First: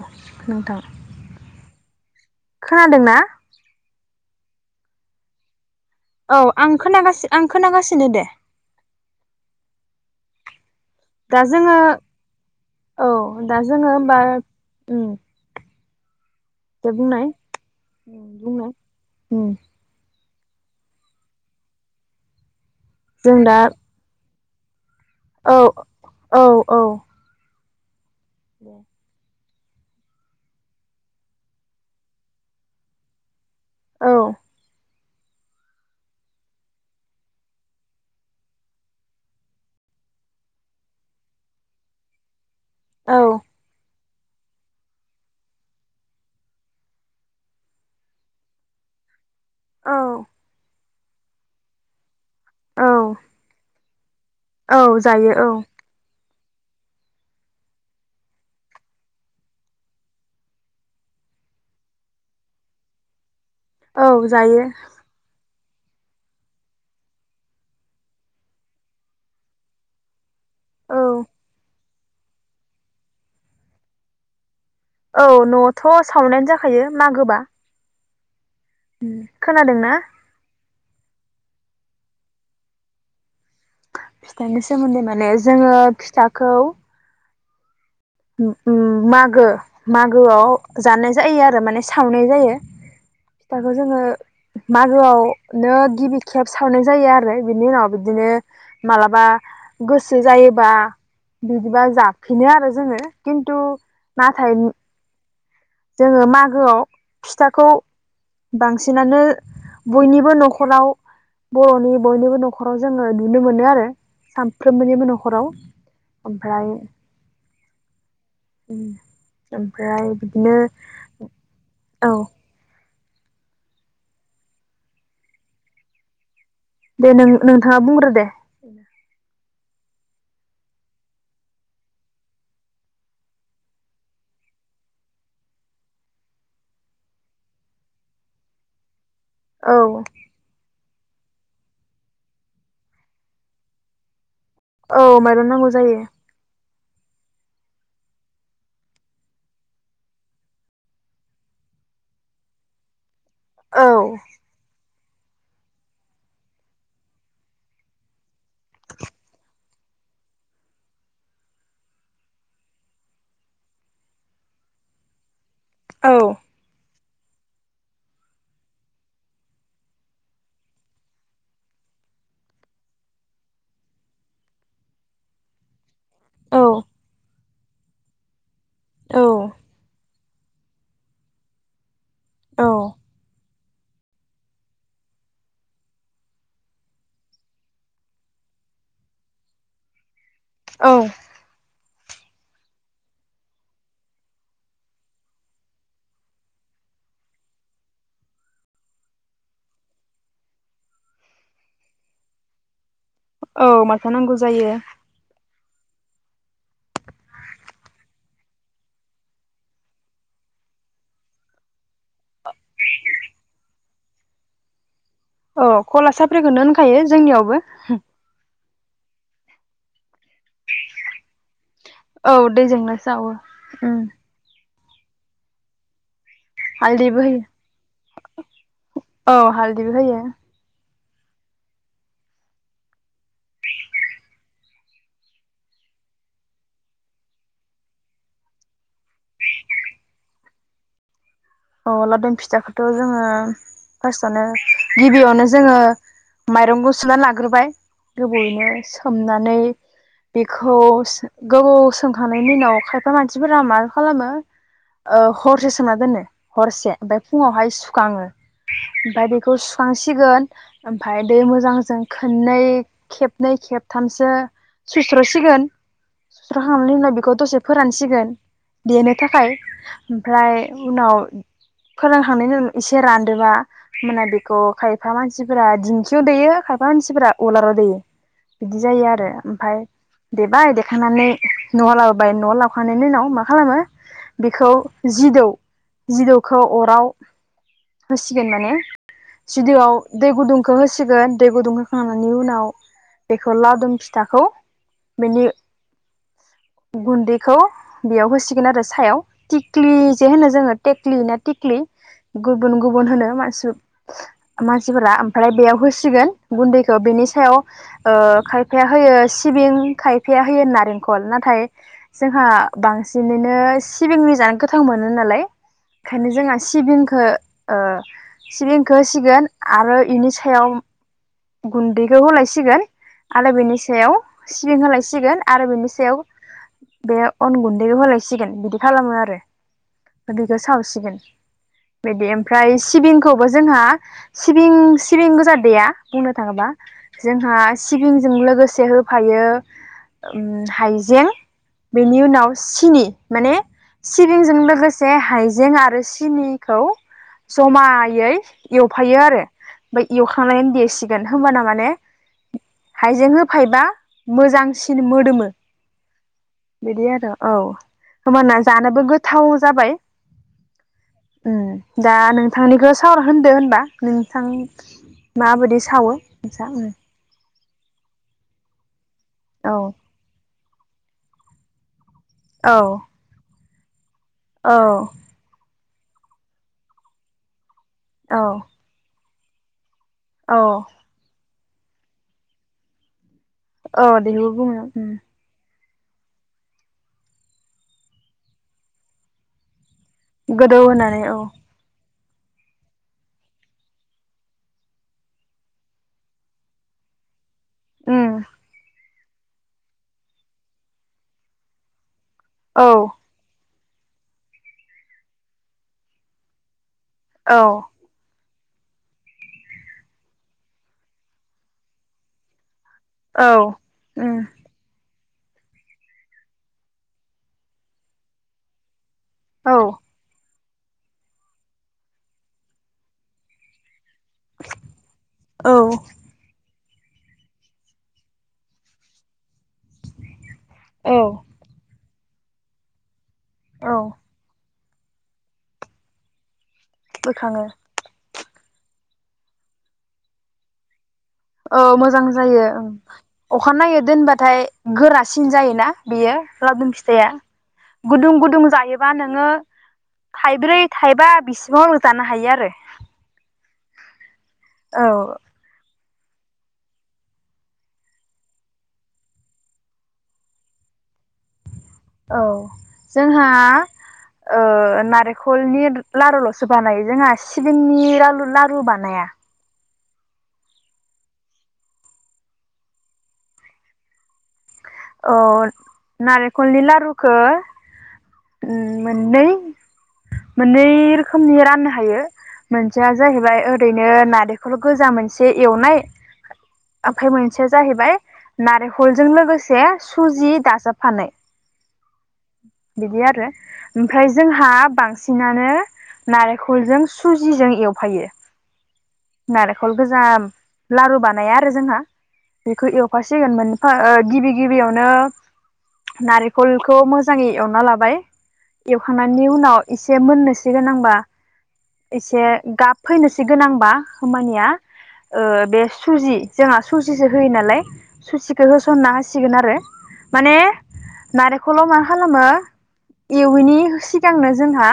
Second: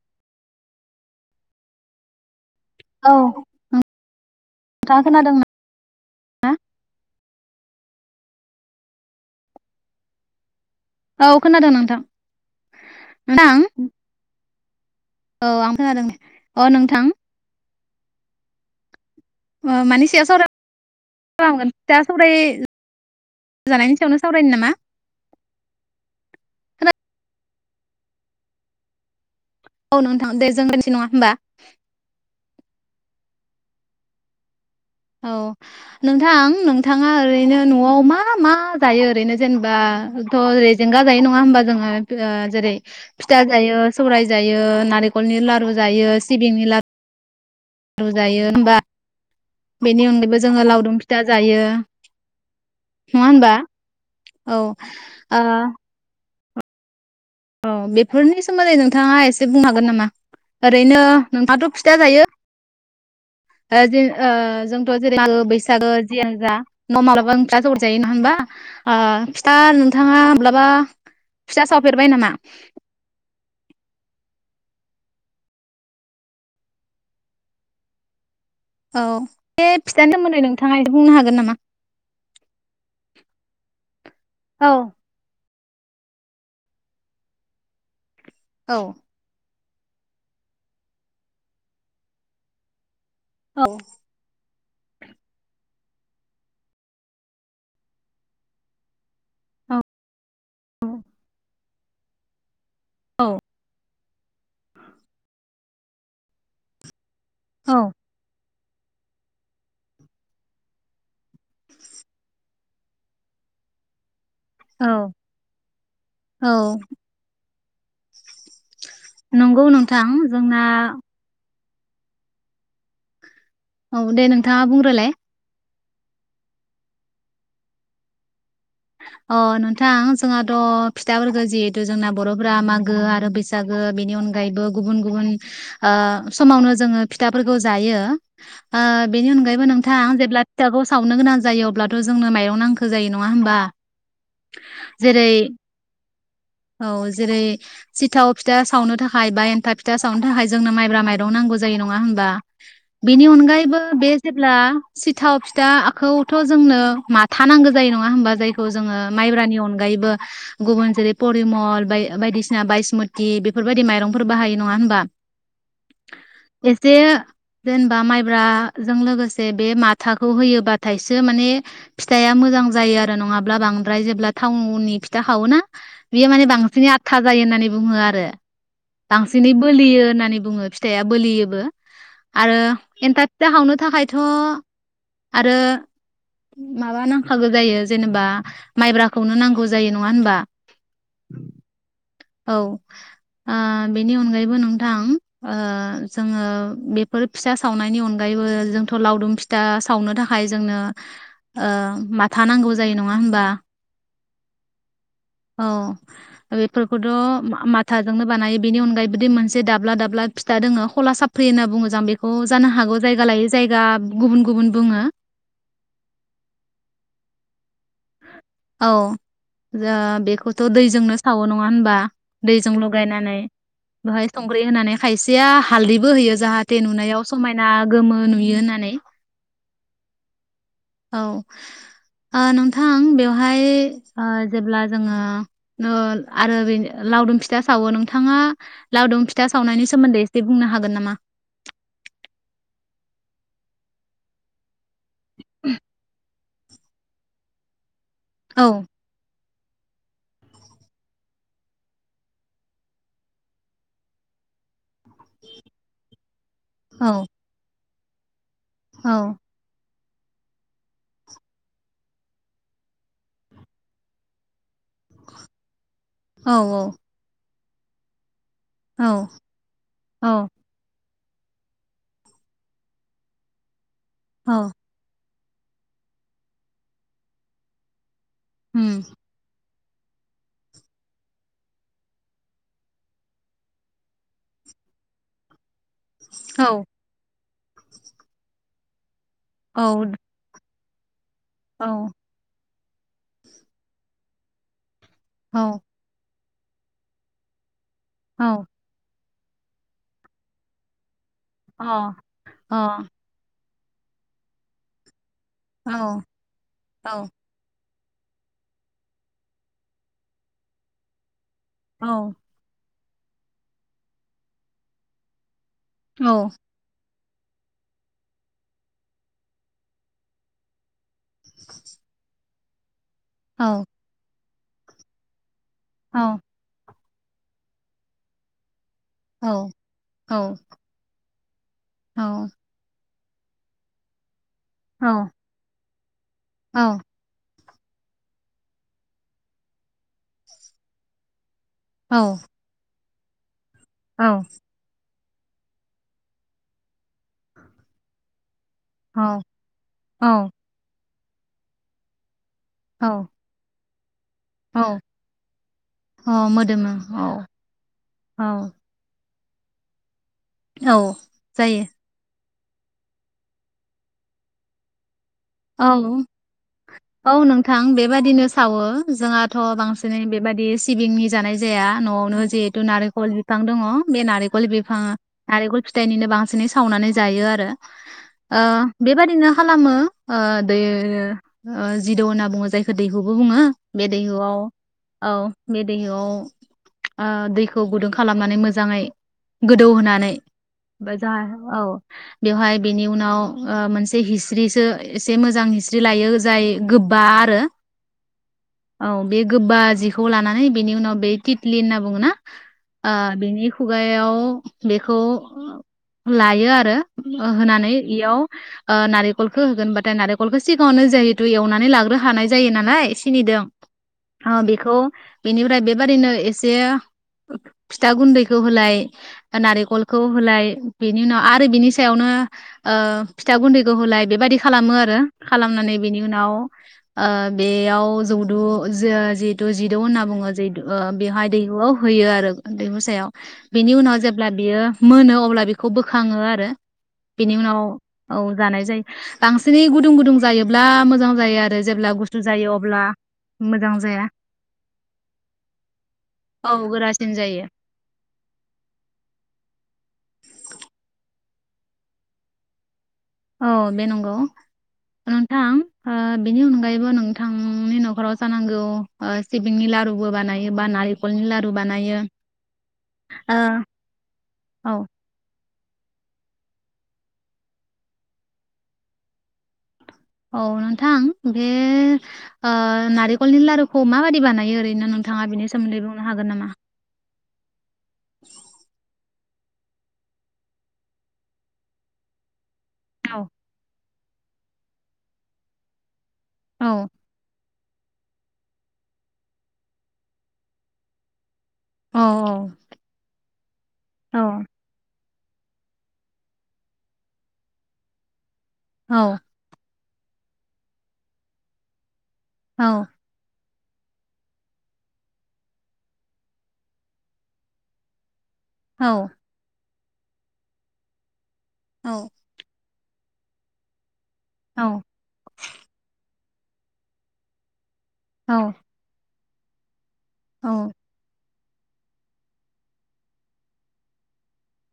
अ नोंथां । खोनादोंना? था खोनादों औ ना? आं खोनागासि आं खोनागासि होनो दे । औ दा खोनादों जोङो नोंथां औ नोंथां दा जोङो होमबा उम औ आ खोनादों अ दे नोंथां । बुंनाय बुंनाय। उम ओ मानिसायाव साव [unintelligible] जों दा सावरायनो नामा? औ औ औ । दे ‌। औ नोंथां दे जों होनसै नङा होमबा। औ। औ नोंथां नोंथाङा ओरैनो न'आव मा मा जायो ओरैनो जेनेबाथ' रेजेंगा जायो नङा होमबा जोङो [unintelligible] जेरै औ फिथा जायो। सौराय जायो नारेकलनि लारु जायो सिबिंनि लारु जायो होमबा। औ बेनि अनगायैबो जोङो लावदुम फि था जायो। औ नङा होनबा। औ जायो ओ औ औ बेफोरनि सोमोन्दै नोंथाङा एसे बुंनो हागोन नामा ओरैनो नोंथाङाथ' फिथा जायो। ओ जों औ ओ जायो जोंथ' जेरैबो बैस सागो जियानो जा न' माब्लाबा नोंसा जरन जायो नङा होनबा ओ फिथा नोंथाङा माब्लाबा औ फिथा सावफेरबाय नामा। औ न'आवथ' सावनायानो जाखायो मागोबा। औ उम बे खोनादोंना? फिथानि सोमोन्दै नों थाङा एसे बुंनो हागोन नामा। फिथायनि औ सोमोन्दै माने जोङो फिथाखौ उम औ उम मागो। मागोआव जानाय जायो आरो माने सावनाय जायो। फिथाखौ जोङो। मागोआवनो गिबि खेब सावनाय जायो आरो बिनि उनाव बिदिनो मालाबा गोस जायोबा बिब बिदिबा जाफिनो आरो जोंङो किनतु। नाथाय मु जोङो मागोआव फिथाखौ। औ बांसिनानो बयनिबो न'खराव बर'नि बयनिबो न'खराव जोङो नुनो मोनो आरो। सामफ्रोमबोनिबो न'खराव औ ओमफ्राय। ओम नंगौ नोंथां ओमफ्राय बिदिनो। जोंना औ। औ दे नोंथाङा बुंग्रोलाय। दे नों नोंथाङा बुंग्रो दे। अ नोंथां जोंहाथ' फिथाफोरखौ जिहेतु जोंना बर'फोरा मागो आरो बैसागो बेनि अनगायैबो गुबुन गुबुन ओ समावनो जोङो फिथाफोरखौ जायो ओ। बेनि अनगैबो औ नोंथाङांं जेब्लाबो सावनो गोनां जायो अब्लाथ' जोंनो माइरं नांगौ जायो नङा होमबा औ जेरै माइरं नांगौ जायो‌ औ जेरै सिथाव फिथा सावनो थाखाय बा एन्थाब फिथा सावनो थाखाय जोंनो माइब्रा माइरं नांगौ जायो नङा होमबा? बेनि अनगायैबो बे औ जेब्ला। सिथाव फिथाखौथ' जोंनो माथा नांगौ जायो नङा होमबा। खौ जोङो माइब्रानि अनगायैबो गुबुन जेरै परिमल बायदिसिना बायासमति बेफोरबायदि माइरंफोर बाहायो नङा होनबा। औ [inaudible] जे जेनेबा माइब्राजों लोगोसे बे माथाखौ होयोबाथायसो माने फिथाइया मोजां जायो आरो नङाबा। बांद्राय जेब्ला थाउननि फिथा सावोना। बेयो माने औ बांसिन आथा जायो होननानै। बुङो आरो। औ बांसिनै बोलियो होननानै। बुङो फिथाइआ बोलियोबो। आरो औ एन्थाब फिथा सावनो। थाखायथ' आरो माबा नांखागौ जायो जेनेबा। माइब्राखौनो नांगौ जायो नङा होनबा। औ। औ ओ बेनि अनगायैबो नोंथां ओ जोङो बेफोर फिथा सावनायनि अनगायैबो जोंथ' लावदुम फिथा सावनो थाखाय जोंनो ओ माथा नांगौ जायो नङा। होनबा औ माथो नांगौ जायो। औ बेफोरखौथ' माथाजोंनो बानायो बेनि अनगायै बिदि मोनसे दाब्ला दाब्ला फिथा दोङो हला साफ्रि होनना बुङो जों बेखौ जानो हागौ जायगा लायोै जायगा गुबुन गुबुन बुङो। औ कला साफ्रिखौनो होनखायो जोंनियावबो। औ जों बे। थ' दैजोंनो सावो नङा होनबा औ दैजों दैजोंनो जावो लगायनानै उम बेहाय संख्रि होनानै खायसेया हालदैबो होयो। जाहाथे हालदैबो नुनायाव होयो समायना गोमो नुयो होननानै। दैबो होयो। औ ओ नोंथां बेवहाय ओ जेब्ला जोङो [unintelligible] आरो ओरैनो बे लावदुम फिथा सावो नोंथाङा लावदुम फिथा सावनायनि सोमोन्दै एसे बुंनो हागोन नामा? अ लावदुम फिथाखौथ' जोङो फार्स्टआवनो गिबियावनो जोङो माइरंखौ सुना लाग्रोबाय। औ गोबावयैनो सोमनानै बेखौ सो गोबाव सोंखांनायनि उनाव खायफा मानसिफोरा मा खालामो ओ हरसे सोमना दोनो। हरसे औ ओमफाय फुङावहाय खाङो औ ओमफाय बेखौ सुखांसि सिगोन ओमफाय दै मोजांजों खोननै खेबनै खेबथामसो सुइस्र'सिगोन । औ सुस्र'खांनानि उनाव बिखौ दसे फोरानसिगोन। औ देनो थाखाय औ ओमफ्राय उनाव फोरांखांनायनि उनाव एसे रानदोबा मोना औ बिखौ खायफा मानसि सिफोरा दिंखियाव दैयो खायफा मानसिफोरा उलाराव देयो। बिदि उम जायो आरो ओमफाय देबाय देखांनानै न'आव लाबोबाय। न'आव लाबोखांनायनि उनाव मा खालामो? बेखौ जिदौ जिदौखौ औ अराव होसिगोन माने जिदौआव औ दै गुदुं खौ होसिगोन। दै गुदुं होखांनायनि उनाव बेखौ लावदुम फिथाखौ बिनि औ गुन्दैखौ बेयाव औ होसिगोन आरो सायाव तिक्लि जे होनो जोङो टेटलि ना तिकलि अ गुबुन गुबुन अ होनो मानसि मानसिफोरा आरो बेयाव औ होसिगोन गुन्दैखौ बेनि औ सायाव ओ खायफाया होयो सिबिं खायफाया होयो नारेंखल नाथाय औ जोंहा बां सिनिनो सिबिंनि जानो गोथाव मोनो नालाय औ ओखायनो जोंहा सिबिंखो ओ सिबिंखो होसिगोन आरो इनि सायाव गुन्दैखौ होलायसिगोन आलो औ बेनि सायाव सिबिं होलायसिगोन आरो बिनि औ सायाव बे अन गुन्दैखौ होलायसिगोन बिदि खालामो आरो औ बिखो सावसिगोन। बिदि औ ओमफ्राय सिबिं खौबो जोंहा सिबिं औ सिबिं गोजा देया। बुंनो थाङोबा औ जोंहा सिबिंजों लोगोसे होफायो उम हाइजें बेनि औ उनाव सिनि माने औ सिबिंजों लोगोसे हाइजें आरो सिनिखौ जमायै एवफायो आरो औ ओमफ्राय औ एवखांनायनि देसि गोन होनोमबाना माने हाइजें औ होफायोबा औ मोजांसिन मोदोमो औ मोदोमो बिदि आरो औ औ होमबाना जानोबो गो थाव जाबाय। उम जायो दा नों। थांनिखौ सावरा होनदो होनबा नोंथां मा सावो नोंसा उम थां बेबायदिनो सावो। जोंहाथ' औ बांसिनै बेबादि सिबिंनि जानाय जाया न'आव औ जेहेतु नारेलखल बि बिबां दंङ बे नारेंखल औ बिफांङा नारेंखल फिथाइनिनो बांसिनै सावनानै जायो आरो औ ओ बेबायदिनो खालामो औ ओ [unintelligible] ओ जिदौ होनना बुंङो जायखौ दैहु बो बुङो औ बे बेखौ दैहुआव बुङो उम औ बे दैआव दैखौ गुदुं खालामनानै मोजाङै गोदौ होना गोदौ ओमफ्राय होनानै औ जाहा औ बेवहाय बेनि उनाव मोनसे हिस्रिसो एसे मोजां हिस्रि लायो जाय गोबा आरो उम। औ बे गोबबा जिखौ लानानै बेनि उनाव बे तिथलि होनना बुङो ना। औ आ बिनिख खुगायाव बेखौ लायो आरो‌। ओ औ होनानै इयाव। ओ नारिखलखौ होगोन बाथ थो नारिखलखौ सिगाङावनो जिहेतु एवनानै लाग्रो हानाय जायो नान लाय औ सिनिदों उम ओ बेखौ। बिनिफ्राय बेबादिनो एसे फिथा गुन्दैखौ होलाय। औ नारिखलखौ होलाय। बेनि उनाव आरो बिनि सायावनो ओ फिथा गुन्दैखौ होलाय बेब खालामो आरो औ खालामनानै बेनि उनाव। ओ बेयाव जौदु जो-जि दु जिदौ होनना बुङो जेद औ बेहाय दैहुआव। होयो आरो उन्दै मोसायाव। बेनि औ उनाव जेब्ला बियो। मोनो अब्ला बेखौ बोखाङो आरो। बेनि बोखाङो उनाव औ। जानाय जायो। बांसिनै गुदुं गुदुं जायोब्ला मोजां ज औ मोजां जायो ओं अखा मोजां नायै जाया दोनबाथाय गोरासिन जायोना बेयो औ लावदुम फिथाइया गोरासिन जायो गुदुं गुदुं जायोबा नोङो थाइब्रै थाइबा बिस [unintelligible] जानो हायो आरो। औ बे नोंगौ औ नोंथां। ओ बिनि अनगायैबो नोंथांनि न'खराव जानांगौ ओ सिबिंनि लारुबो बानायो बा नालिख औ जोंहा ओ ओ औ नारेंखलनि लारुल'सो बानायो जोंहा सिबिंनि रालु लारु बानाया। औ नोंथां बे ओ नारिखलनि लारुखौ माबादि बानायो ओरै औ नारिखलनि लारुखो उम मोद ननै मोननै रोखोमनि राननो हायो। मोनसेया औ जाहैबाय ओरैन नो नारिखल' गोजा मोनसे एवनाय। औ आ फाय मोन से जाहैबाय नारेखलजों लोगोस से सुजि दाजाबफानाय। औ औ। बिदि आरो ओमफ्राय जोंहा बांसिन सिनानो नारेंखलजों सुजिजों एवफायो। औ नारेखल गोजाम लारु बानाया आरो जोंहा। बेखौ औ एवफासिगोनमोन ओ ओ गिबि गिबियावनो नारेंखलखौ मोजाङै एवना लाबाय। औ एवखांनानै उनाव इसे मोननोसिगोनांबा औ इसे गाब फैनोसिगोनांबा खामानिया औ ओ बे सुजि जोंहा सुजिसो होयो नालाय सुसिखो होसनना होस सिगोन आरो माने औ नारेख खल' मा खालामो? एवैनि सिगांनो जोंहा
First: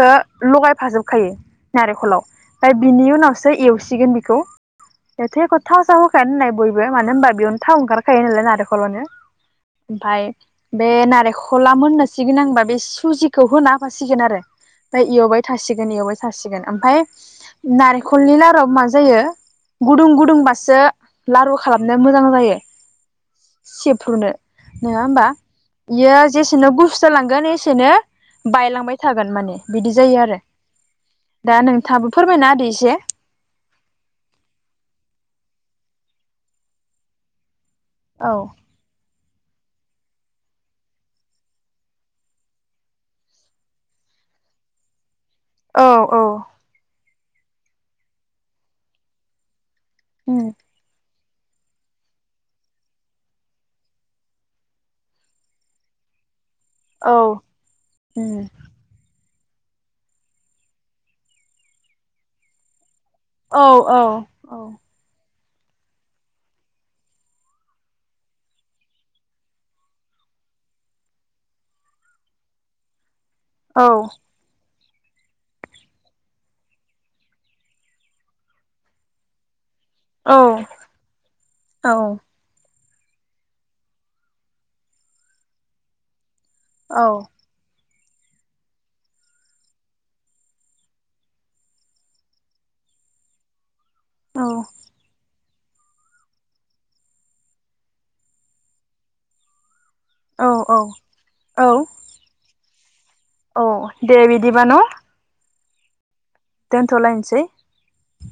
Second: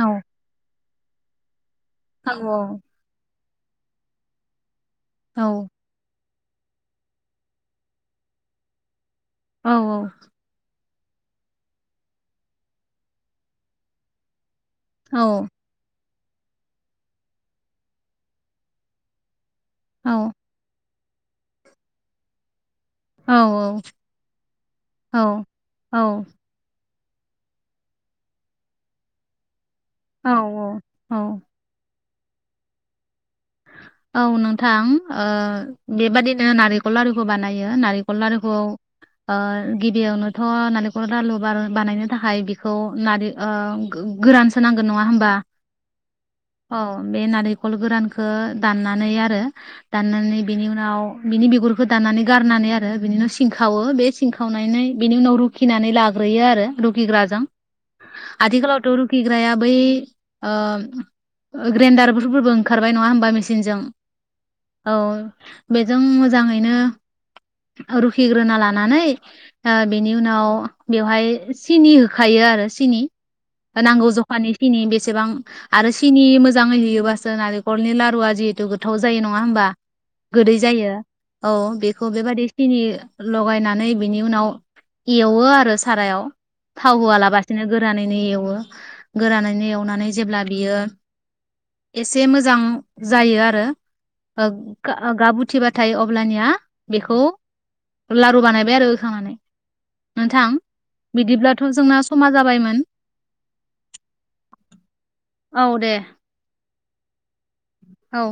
औ लगायफाजोब खायो। नारेखलाव ओमफ्राय बिनि उनावस सो एवसिगोन बिखौ। औ एथाय खथा साब [unintelligible] होननाय बयबो मानो होनबा बेयावनो थाव ओंखार खायो नालाय नारेखलावनो। औ औ बे नारेखला मोननोसि गोनांबा बे सुजिखौ होना होफासिगोन आरो। ओमफाय इयावबाय थासिगोन इयावबाय थासिगोन ओमफाय नारेखलनि लारुआ मा जायो? गुदुं औ गुदुंबासो लारु खालामनो मोजां जायो। सेफ्रुनो नोङा होमबा इयो जेसेनो गुुस सोलांगोन एसेनो बायलांबाय थागोन माने। बिदि जायो औ आरो औ औ दा नोंथाबो फोरमायना होदो एसे औ नोंथां ओ बेबादिनो नारेंखर लारुखौ बानाय यो नारेंखल औ लारु खौ ओ गिबियावनोथ नारेंखल लालु बाल बानायनो थाखाय बेखौ नारि ओ गोरानसो नांगोन नङा होमबा? औ औ औ बे नारेंखल गोरानखो दाननानै आरो दाननानै उम बेनि उनाव बिनि बिगुरखौ दानानै गारनानै आरो बिनि उनाव सिं खावो बे सिं खावनानै बिनि उनाव रुखिनानै लाग्रोयो आरो रुखि औ ग्राजों उम आथिखालाव थ रू खिग्राया बै ओ ग्रेन्दारफोरबो ओंखारबाय नङा होनबा? औ औ औ बेजों मोजाङैनो रुखिग्रोना लानानै ओ बेनि उनाव बेवहाय सिनि होखायो आरो सिनि औ नांगौ जखानि सिनि बेसेबां आरो सिनि मोजाङै होयोबासो नारेंखलनि लारूआ जिहेथु गोथाव जायो नङा होमबा? औ गोदै जायो औ बेखौ बेबादि सिनि लगायनानै बिनि उनाव एवो आरो सारायाव थाव औ होआ लाबसिनो गो रानैनो एवो गोरानैनो एवनानै जेब्ला बियो एसे मोजां जायो आरो ओ गा-गाबुद फुरथिबाथाय अब्लानिया बेखौ लारु बानायबाय आरो होखांनानै औ नोंथां औ बिदिब्लाथ' औ जोंना समा जाबायमोन औ दे बिदिबा न औ दे दोनथ लाइन्सै औ